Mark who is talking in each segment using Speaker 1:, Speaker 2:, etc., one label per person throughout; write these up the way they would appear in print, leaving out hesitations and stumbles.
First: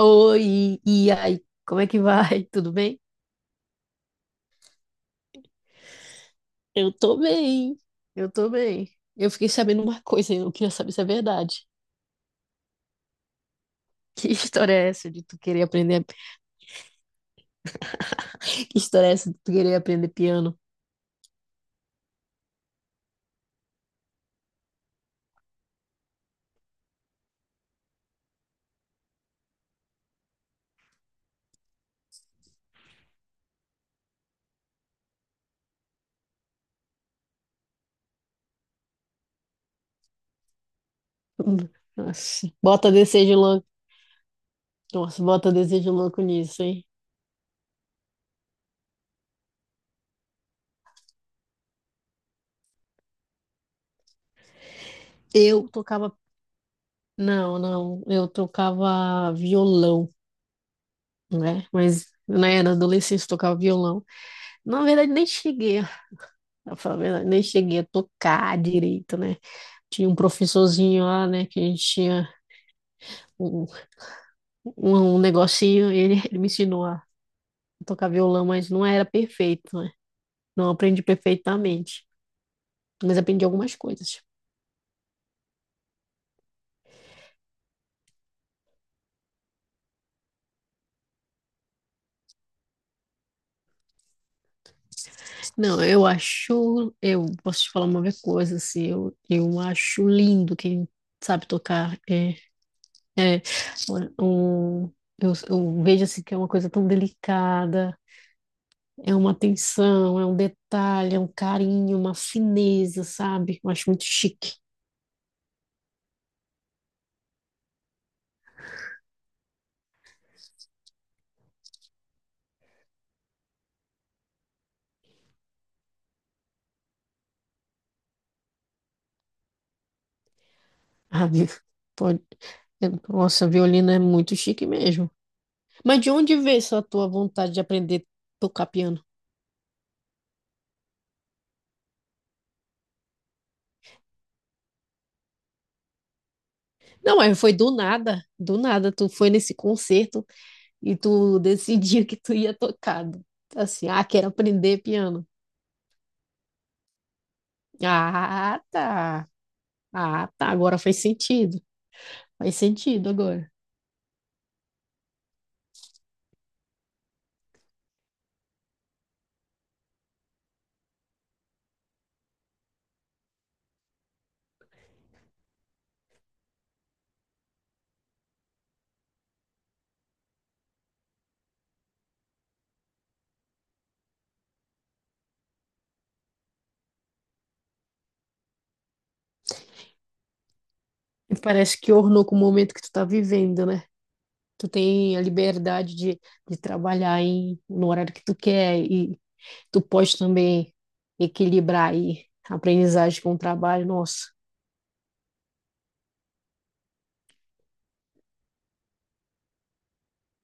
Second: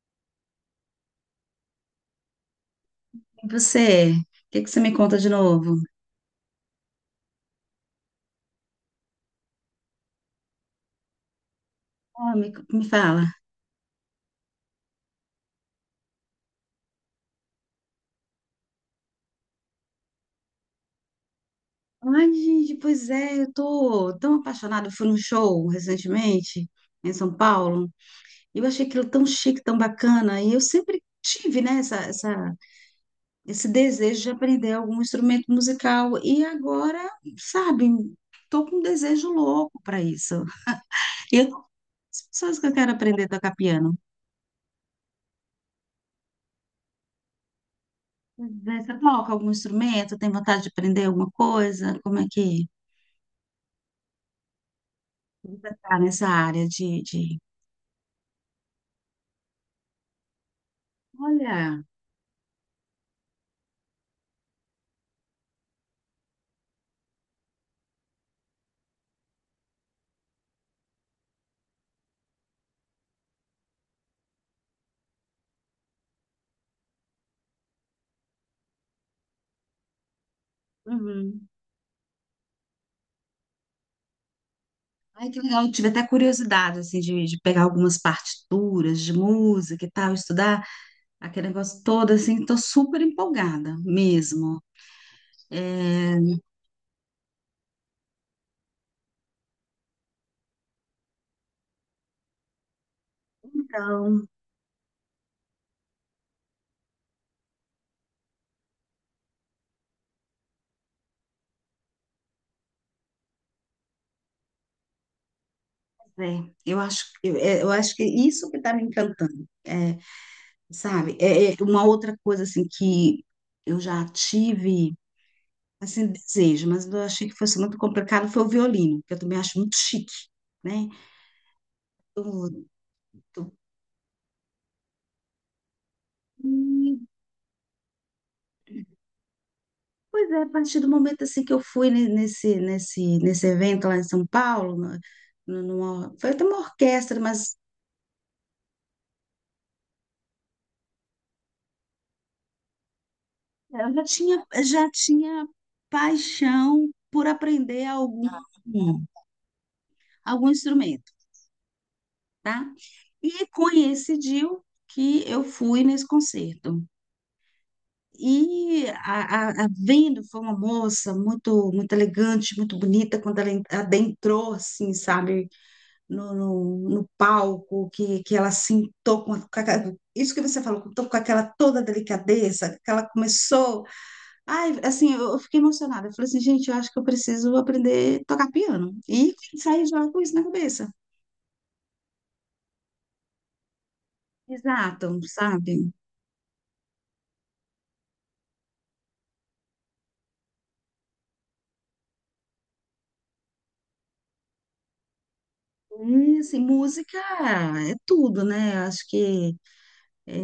Speaker 1: Oi, e aí, como é que vai? Tudo bem?
Speaker 2: E você? O que você me conta de novo?
Speaker 1: Eu tô bem, eu tô bem. Eu fiquei sabendo uma coisa, e eu queria saber se é verdade.
Speaker 2: Me fala.
Speaker 1: Que história é essa de tu querer aprender? Que história é essa de tu querer aprender piano?
Speaker 2: Ai, gente, pois é, eu tô tão apaixonada. Eu fui num show recentemente em São Paulo e eu achei aquilo tão chique, tão bacana. E eu sempre tive, né, esse desejo de aprender algum instrumento musical. E agora, sabe, tô com um desejo louco para isso. E eu tô
Speaker 1: Hum,
Speaker 2: com as
Speaker 1: Nossa,
Speaker 2: pessoas que eu
Speaker 1: bota
Speaker 2: quero aprender a
Speaker 1: desejo
Speaker 2: tocar
Speaker 1: louco.
Speaker 2: piano.
Speaker 1: Nossa, bota desejo louco nisso, hein?
Speaker 2: Pois é, você toca algum instrumento? Tem vontade de aprender alguma coisa? Como é que...
Speaker 1: Eu
Speaker 2: Nunca tá
Speaker 1: tocava.
Speaker 2: nessa área de...
Speaker 1: Não, não, eu tocava violão, né?
Speaker 2: Olha,
Speaker 1: Mas né, na adolescência eu tocava violão. Na verdade, nem cheguei, a- pra falar a verdade, nem cheguei a tocar direito, né? Tinha um professorzinho lá, né, que a gente tinha um, um negocinho, e ele, ele me ensinou a tocar violão, mas não era perfeito, né? Não aprendi
Speaker 2: uhum.
Speaker 1: perfeitamente, mas aprendi algumas coisas.
Speaker 2: Ai, que legal. Eu tive até curiosidade, assim, de pegar algumas partituras de música e tal, estudar aquele negócio todo, assim, tô super empolgada mesmo.
Speaker 1: Não, eu
Speaker 2: É,
Speaker 1: acho, eu posso te falar uma coisa, assim, eu acho lindo quem sabe tocar. É
Speaker 2: então,
Speaker 1: um, eu vejo assim que é uma coisa tão delicada, é uma atenção, é um detalhe, é um carinho, uma fineza, sabe? Eu acho muito chique.
Speaker 2: é, eu acho, eu, é, eu acho que isso que tá me encantando, é, sabe? É, é uma outra coisa, assim, que eu já tive, assim, desejo, mas eu achei que fosse muito complicado, foi o violino, que eu também acho muito chique, né?
Speaker 1: Ah, vi- pode...
Speaker 2: Eu-
Speaker 1: Nossa, violino é muito chique mesmo. Mas de onde veio essa
Speaker 2: E,
Speaker 1: tua vontade de aprender a tocar piano?
Speaker 2: pois é, a partir do momento assim que eu fui nesse evento lá em São Paulo, foi até uma
Speaker 1: Não,
Speaker 2: orquestra,
Speaker 1: mas foi
Speaker 2: mas
Speaker 1: do nada, do nada. Tu foi nesse concerto e tu decidiu que tu ia tocar. Assim,
Speaker 2: eu
Speaker 1: ah, quero aprender
Speaker 2: já
Speaker 1: piano.
Speaker 2: tinha paixão por aprender algum,
Speaker 1: Ah, tá. Ah, tá.
Speaker 2: algum
Speaker 1: Agora faz
Speaker 2: instrumento,
Speaker 1: sentido. Faz
Speaker 2: tá?
Speaker 1: sentido
Speaker 2: E
Speaker 1: agora.
Speaker 2: coincidiu que eu fui nesse concerto. E a vendo foi uma moça muito muito elegante, muito bonita, quando ela adentrou, assim, sabe? no, no, no palco, que ela sentou com, isso que você falou, com aquela toda delicadeza, que ela começou. Ai, assim, eu fiquei emocionada. Eu falei assim, gente, eu acho que eu preciso aprender a tocar piano. E saí já com isso na cabeça.
Speaker 1: E parece que ornou com o momento que tu tá vivendo, né? Tu tem
Speaker 2: Exato,
Speaker 1: a
Speaker 2: sabe?
Speaker 1: liberdade de trabalhar em, no horário que tu quer e tu pode também equilibrar aí a aprendizagem com o trabalho. Nossa,
Speaker 2: E, assim, música é tudo, né? Eu acho que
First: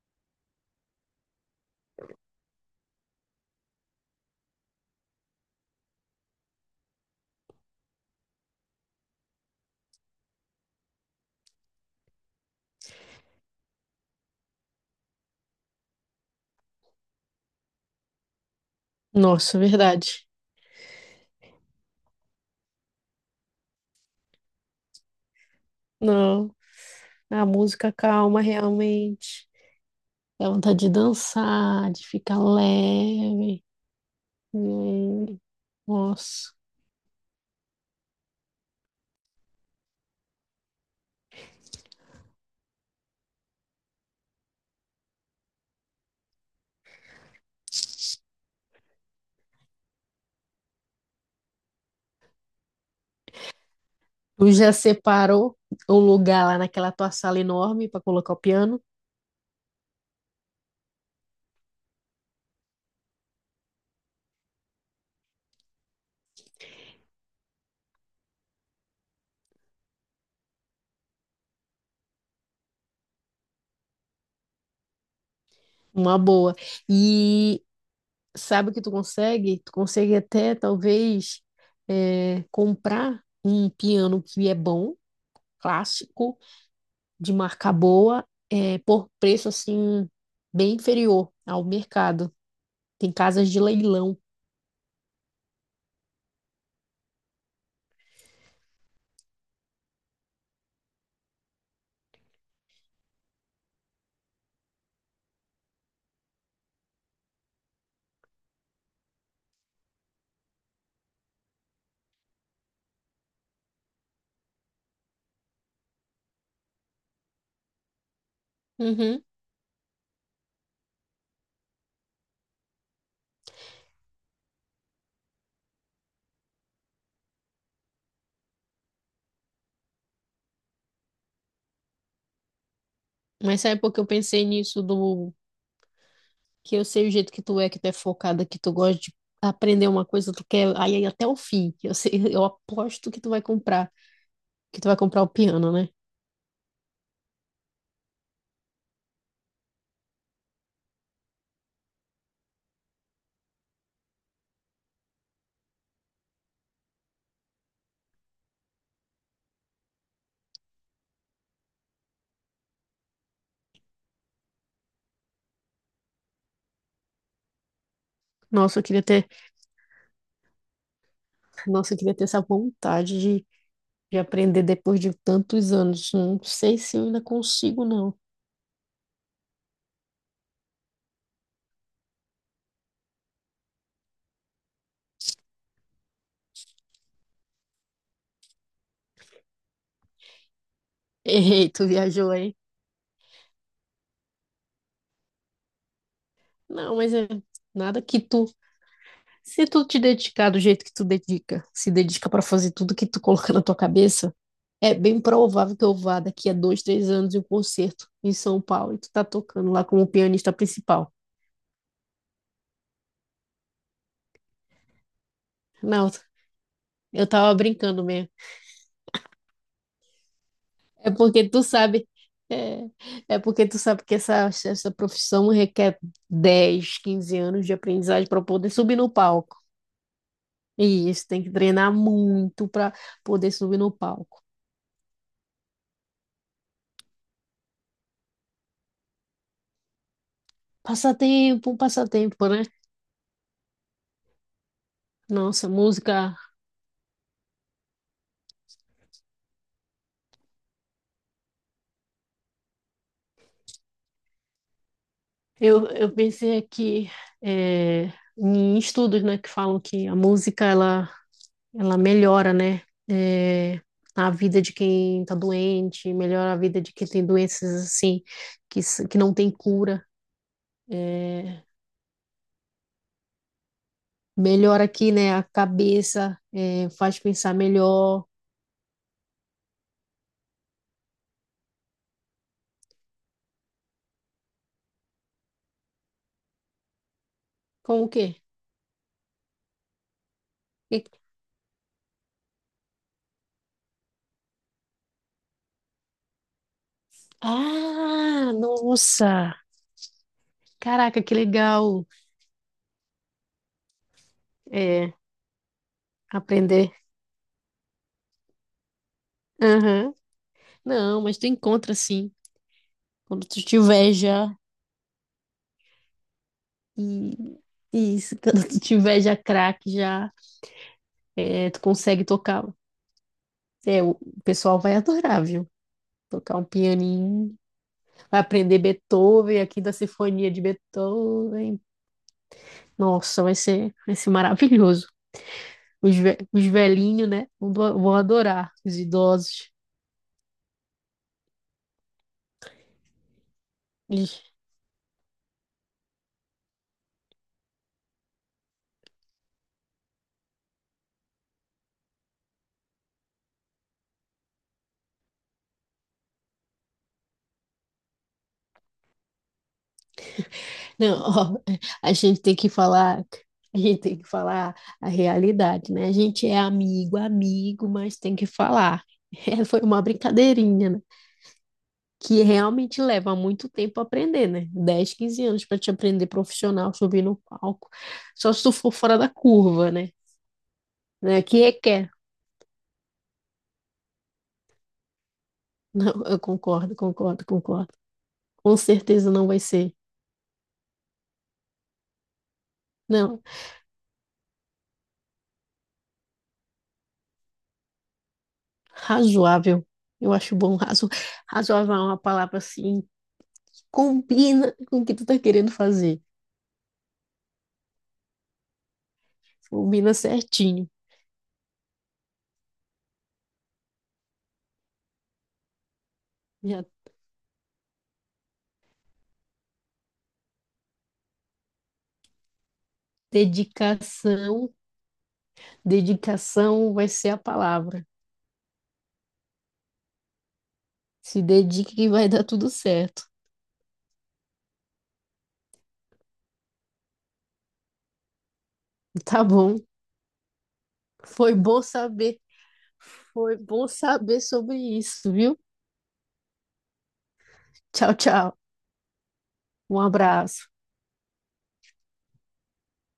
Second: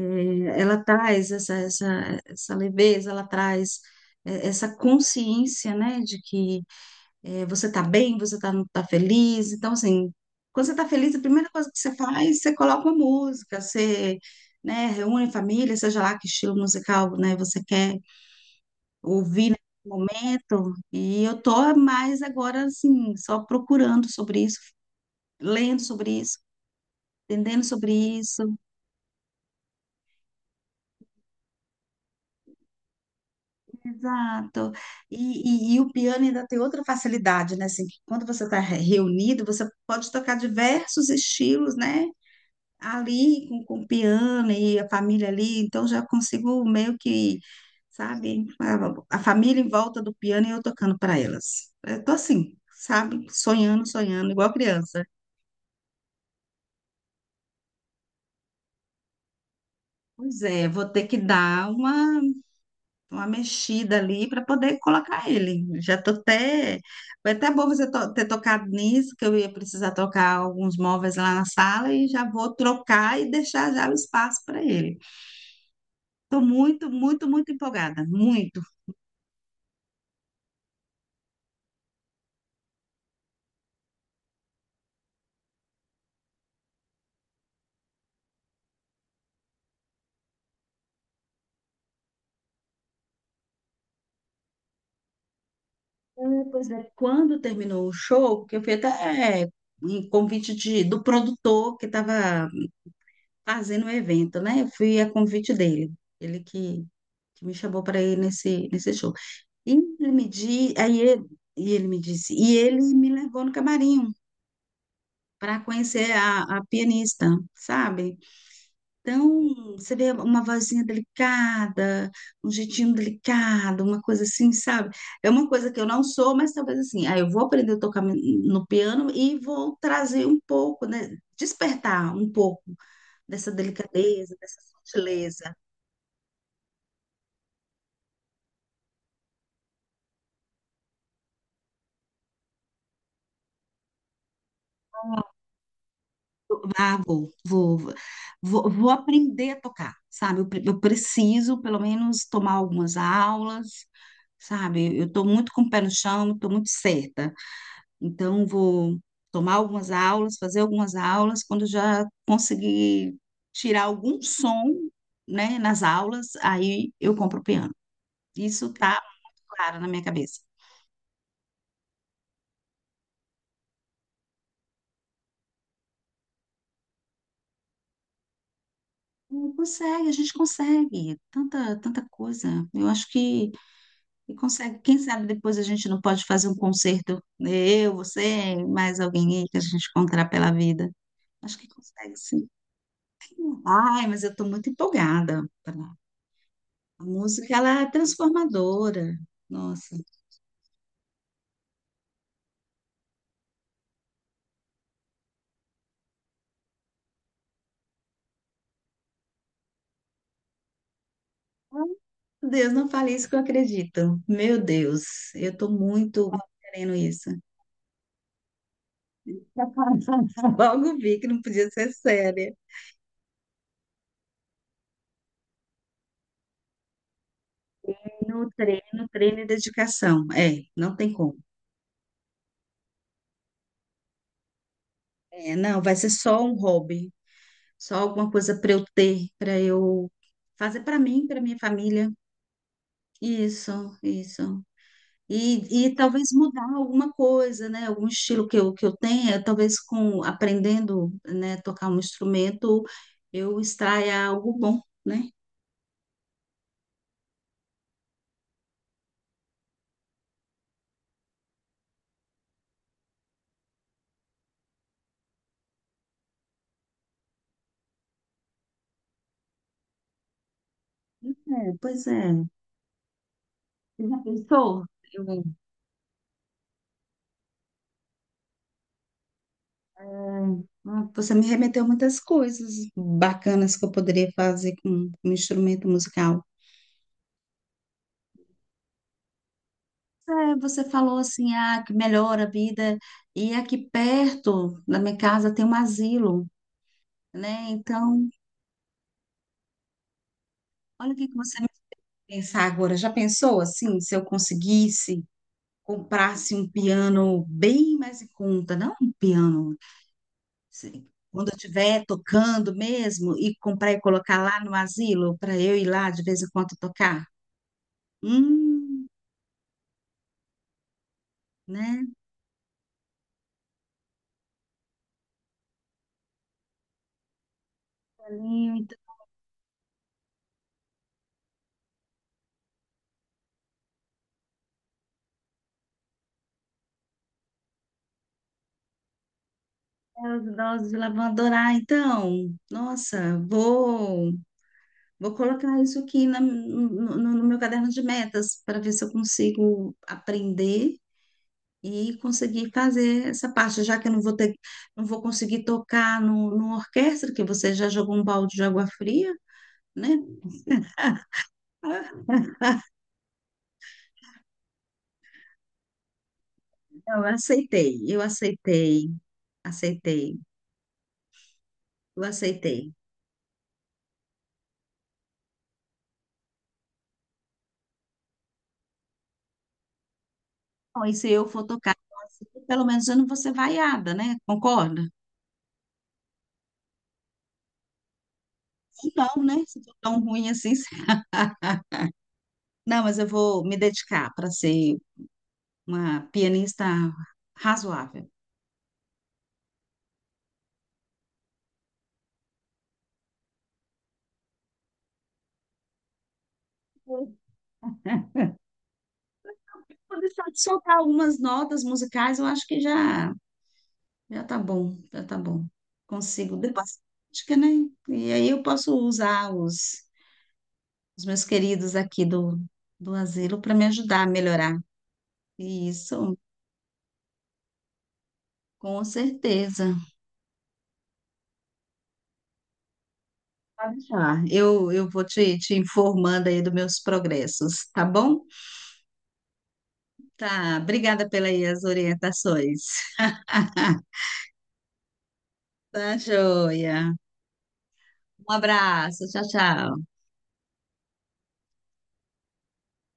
Speaker 2: ela traz essa leveza, ela traz essa consciência, né, de que é, você tá bem, você tá, tá feliz. Então, assim, quando você tá feliz, a primeira coisa que você faz, você coloca uma música, você, né, reúne a família, seja lá que estilo musical, né, você quer ouvir
Speaker 1: nossa,
Speaker 2: nesse
Speaker 1: verdade.
Speaker 2: momento. E eu tô mais agora, assim, só procurando sobre isso, lendo sobre isso.
Speaker 1: Não, a
Speaker 2: Entendendo
Speaker 1: música
Speaker 2: sobre
Speaker 1: calma
Speaker 2: isso,
Speaker 1: realmente. Dá vontade de dançar, de ficar leve.
Speaker 2: exato.
Speaker 1: Hum,
Speaker 2: E o piano ainda
Speaker 1: Nossa.
Speaker 2: tem outra facilidade, né? Assim, que quando você está reunido, você pode tocar diversos estilos, né? Ali com o piano e a família ali, então já consigo meio que, sabe, a família em volta do piano e eu tocando para elas. Eu tô assim, sabe, sonhando, sonhando,
Speaker 1: Tu
Speaker 2: igual
Speaker 1: já
Speaker 2: criança.
Speaker 1: separou um lugar lá naquela tua sala enorme para colocar o piano?
Speaker 2: Pois é, vou ter que dar uma mexida ali para poder colocar ele. Já tô até. Foi até bom você ter tocado nisso, que eu ia precisar tocar alguns móveis lá na sala e já vou trocar e deixar já o espaço para ele.
Speaker 1: Uma
Speaker 2: Estou
Speaker 1: boa.
Speaker 2: muito, muito, muito
Speaker 1: E
Speaker 2: empolgada, muito.
Speaker 1: sabe o que tu consegue? Tu consegue até talvez comprar um piano que é bom, clássico de marca boa, por preço assim, bem inferior ao mercado. Tem casas de leilão.
Speaker 2: É, pois é, quando terminou o show, que eu fui até é, em convite de, do produtor que estava fazendo o evento, né? Eu fui a convite dele, ele que me chamou para ir nesse, nesse show. E ele me di, aí ele, e ele me disse, e ele me levou no camarim para conhecer a pianista, sabe?
Speaker 1: Uhum.
Speaker 2: Então, você vê uma vozinha delicada, um jeitinho delicado, uma coisa assim, sabe? É uma coisa que eu não sou, mas talvez assim, aí eu vou aprender a tocar no piano e vou trazer um pouco, né? Despertar um pouco dessa
Speaker 1: Mas sabe por que eu
Speaker 2: delicadeza,
Speaker 1: pensei
Speaker 2: dessa
Speaker 1: nisso do
Speaker 2: sutileza.
Speaker 1: que eu sei o jeito que tu é focada, que tu gosta de aprender uma coisa, tu quer aí até o fim. Eu sei, eu aposto que tu vai comprar, que tu vai comprar o piano, né?
Speaker 2: Ah, vou aprender a tocar, sabe? Eu, eu preciso, pelo menos, tomar algumas aulas, sabe? Eu estou muito com o pé no chão, estou muito certa. Então, vou tomar algumas aulas, fazer algumas aulas. Quando já conseguir tirar algum som, né, nas aulas, aí eu compro o piano. Isso
Speaker 1: Nossa, eu
Speaker 2: tá
Speaker 1: queria ter,
Speaker 2: muito claro na minha cabeça.
Speaker 1: nossa, eu queria ter essa vontade de aprender depois de tantos anos. Não sei se eu ainda consigo, não.
Speaker 2: Não consegue, a gente consegue. Tanta, tanta coisa. Eu acho que consegue. Quem sabe depois a gente não pode fazer um concerto, né, eu, você, mais alguém aí que a gente encontrar pela vida. Acho que
Speaker 1: Errei, tu
Speaker 2: consegue,
Speaker 1: viajou
Speaker 2: sim.
Speaker 1: aí.
Speaker 2: Ai, mas eu estou muito empolgada.
Speaker 1: Não,
Speaker 2: A
Speaker 1: mas é
Speaker 2: música, ela é
Speaker 1: nada que tu
Speaker 2: transformadora.
Speaker 1: Se tu
Speaker 2: Nossa,
Speaker 1: te dedicar do jeito que tu dedica, se dedica para fazer tudo que tu coloca na tua cabeça, é bem provável que eu vá daqui a 2, 3 anos em um concerto em São Paulo e tu tá tocando lá como pianista principal.
Speaker 2: Deus, não fale isso que eu acredito. Meu Deus, eu tô
Speaker 1: Não,
Speaker 2: muito querendo
Speaker 1: eu
Speaker 2: isso.
Speaker 1: tava brincando mesmo.
Speaker 2: Logo
Speaker 1: É
Speaker 2: vi que não
Speaker 1: porque tu
Speaker 2: podia ser
Speaker 1: sabe,
Speaker 2: séria.
Speaker 1: é, é porque tu sabe que essa profissão requer 10, 15 anos de aprendizagem para
Speaker 2: No
Speaker 1: poder subir
Speaker 2: treino,
Speaker 1: no
Speaker 2: treino e
Speaker 1: palco.
Speaker 2: dedicação. É, não
Speaker 1: E
Speaker 2: tem
Speaker 1: isso
Speaker 2: como.
Speaker 1: tem que treinar muito para poder subir no palco.
Speaker 2: É, não, vai ser só um hobby, só alguma coisa para eu ter, para eu fazer para mim, para minha
Speaker 1: Passatempo, um
Speaker 2: família.
Speaker 1: passatempo, né?
Speaker 2: Isso, isso.
Speaker 1: Nossa,
Speaker 2: E talvez
Speaker 1: música
Speaker 2: mudar alguma coisa, né? Algum estilo que eu tenha, talvez com aprendendo, né, tocar um instrumento, eu extraia algo bom, né?
Speaker 1: Eu pensei aqui em estudos, né, que falam que ela melhora, né, é, a vida de quem está doente, melhora a vida de quem tem doenças assim que não tem cura, é,
Speaker 2: É, pois é. Você já pensou?
Speaker 1: melhora aqui, né, a
Speaker 2: Eu-
Speaker 1: cabeça, é, faz pensar melhor.
Speaker 2: Você me remeteu muitas coisas bacanas que eu poderia fazer com um instrumento musical.
Speaker 1: Como o quê?
Speaker 2: É, você
Speaker 1: E-
Speaker 2: falou assim, ah, que melhora a vida. E aqui perto da minha casa tem um asilo, né? Então,
Speaker 1: Ah, nossa!
Speaker 2: olha o
Speaker 1: Caraca,
Speaker 2: que
Speaker 1: que
Speaker 2: que você
Speaker 1: legal
Speaker 2: pensar agora, já pensou assim, se eu
Speaker 1: é,
Speaker 2: conseguisse comprasse um
Speaker 1: aprender.
Speaker 2: piano bem mais em conta, não um piano,
Speaker 1: Aham.
Speaker 2: assim,
Speaker 1: Não, mas tu
Speaker 2: quando eu
Speaker 1: encontra
Speaker 2: estiver
Speaker 1: sim.
Speaker 2: tocando mesmo
Speaker 1: Quando
Speaker 2: e
Speaker 1: tu
Speaker 2: comprar e
Speaker 1: tiver
Speaker 2: colocar
Speaker 1: já.
Speaker 2: lá no asilo para eu ir lá de vez em quando tocar?
Speaker 1: E, isso, quando tu
Speaker 2: Hum,
Speaker 1: tiver já craque, já é, tu
Speaker 2: né?
Speaker 1: consegue tocar. É, o pessoal vai adorar, viu? Tocar um pianinho, vai aprender
Speaker 2: Alinho,
Speaker 1: Beethoven, aqui da Sinfonia de Beethoven. Nossa, vai ser maravilhoso. Os velhinhos, né? Vão adorar, os idosos.
Speaker 2: então, os idosos lá vão adorar. Então, nossa, vou vou colocar isso aqui no, no no meu caderno de metas para ver se eu consigo aprender e conseguir fazer essa parte, já que eu não vou ter, não vou conseguir tocar no, numa orquestra, que você já jogou um balde de água fria, né?
Speaker 1: Não, ó, a gente tem que falar, a gente tem que falar a realidade, né? A gente é amigo, amigo, mas
Speaker 2: Eu
Speaker 1: tem que falar.
Speaker 2: aceitei,
Speaker 1: foi uma
Speaker 2: aceitei,
Speaker 1: brincadeirinha, né?
Speaker 2: eu
Speaker 1: Que
Speaker 2: aceitei.
Speaker 1: realmente leva muito tempo a aprender, né? 10, 15 anos para te aprender profissional, subir no palco. Só se tu for fora da curva, né?
Speaker 2: Bom, e se
Speaker 1: Né?
Speaker 2: eu
Speaker 1: Que
Speaker 2: for tocar,
Speaker 1: requer.
Speaker 2: assim, pelo menos eu não vou ser vaiada, né? Concorda?
Speaker 1: Não, eu concordo, concordo, concordo. Com certeza
Speaker 2: Não,
Speaker 1: não vai
Speaker 2: né? Se for
Speaker 1: ser.
Speaker 2: tão ruim assim. Não, mas eu
Speaker 1: Não,
Speaker 2: vou me dedicar para ser uma pianista razoável.
Speaker 1: razoável. Eu acho bom, razoável é uma palavra assim combina com o que tu tá querendo fazer. Combina
Speaker 2: Vou deixar de
Speaker 1: certinho.
Speaker 2: soltar algumas notas musicais, eu acho que já já tá bom, já tá bom. Consigo
Speaker 1: Já
Speaker 2: depois, acho que, né? E aí eu posso usar os meus queridos aqui do, do asilo para me ajudar a
Speaker 1: dedicação,
Speaker 2: melhorar. Isso,
Speaker 1: dedicação vai ser a palavra.
Speaker 2: com certeza.
Speaker 1: Se dedique que vai dar tudo certo.
Speaker 2: Pode deixar. Eu vou te, te informando aí dos meus progressos, tá bom?
Speaker 1: Tá bom.
Speaker 2: Tá, obrigada pelas
Speaker 1: Foi
Speaker 2: aí
Speaker 1: bom
Speaker 2: as
Speaker 1: saber.
Speaker 2: orientações.
Speaker 1: Foi bom saber sobre isso, viu?
Speaker 2: Tá, joia.
Speaker 1: Tchau,
Speaker 2: Um
Speaker 1: tchau.
Speaker 2: abraço, tchau,
Speaker 1: Um
Speaker 2: tchau.
Speaker 1: abraço.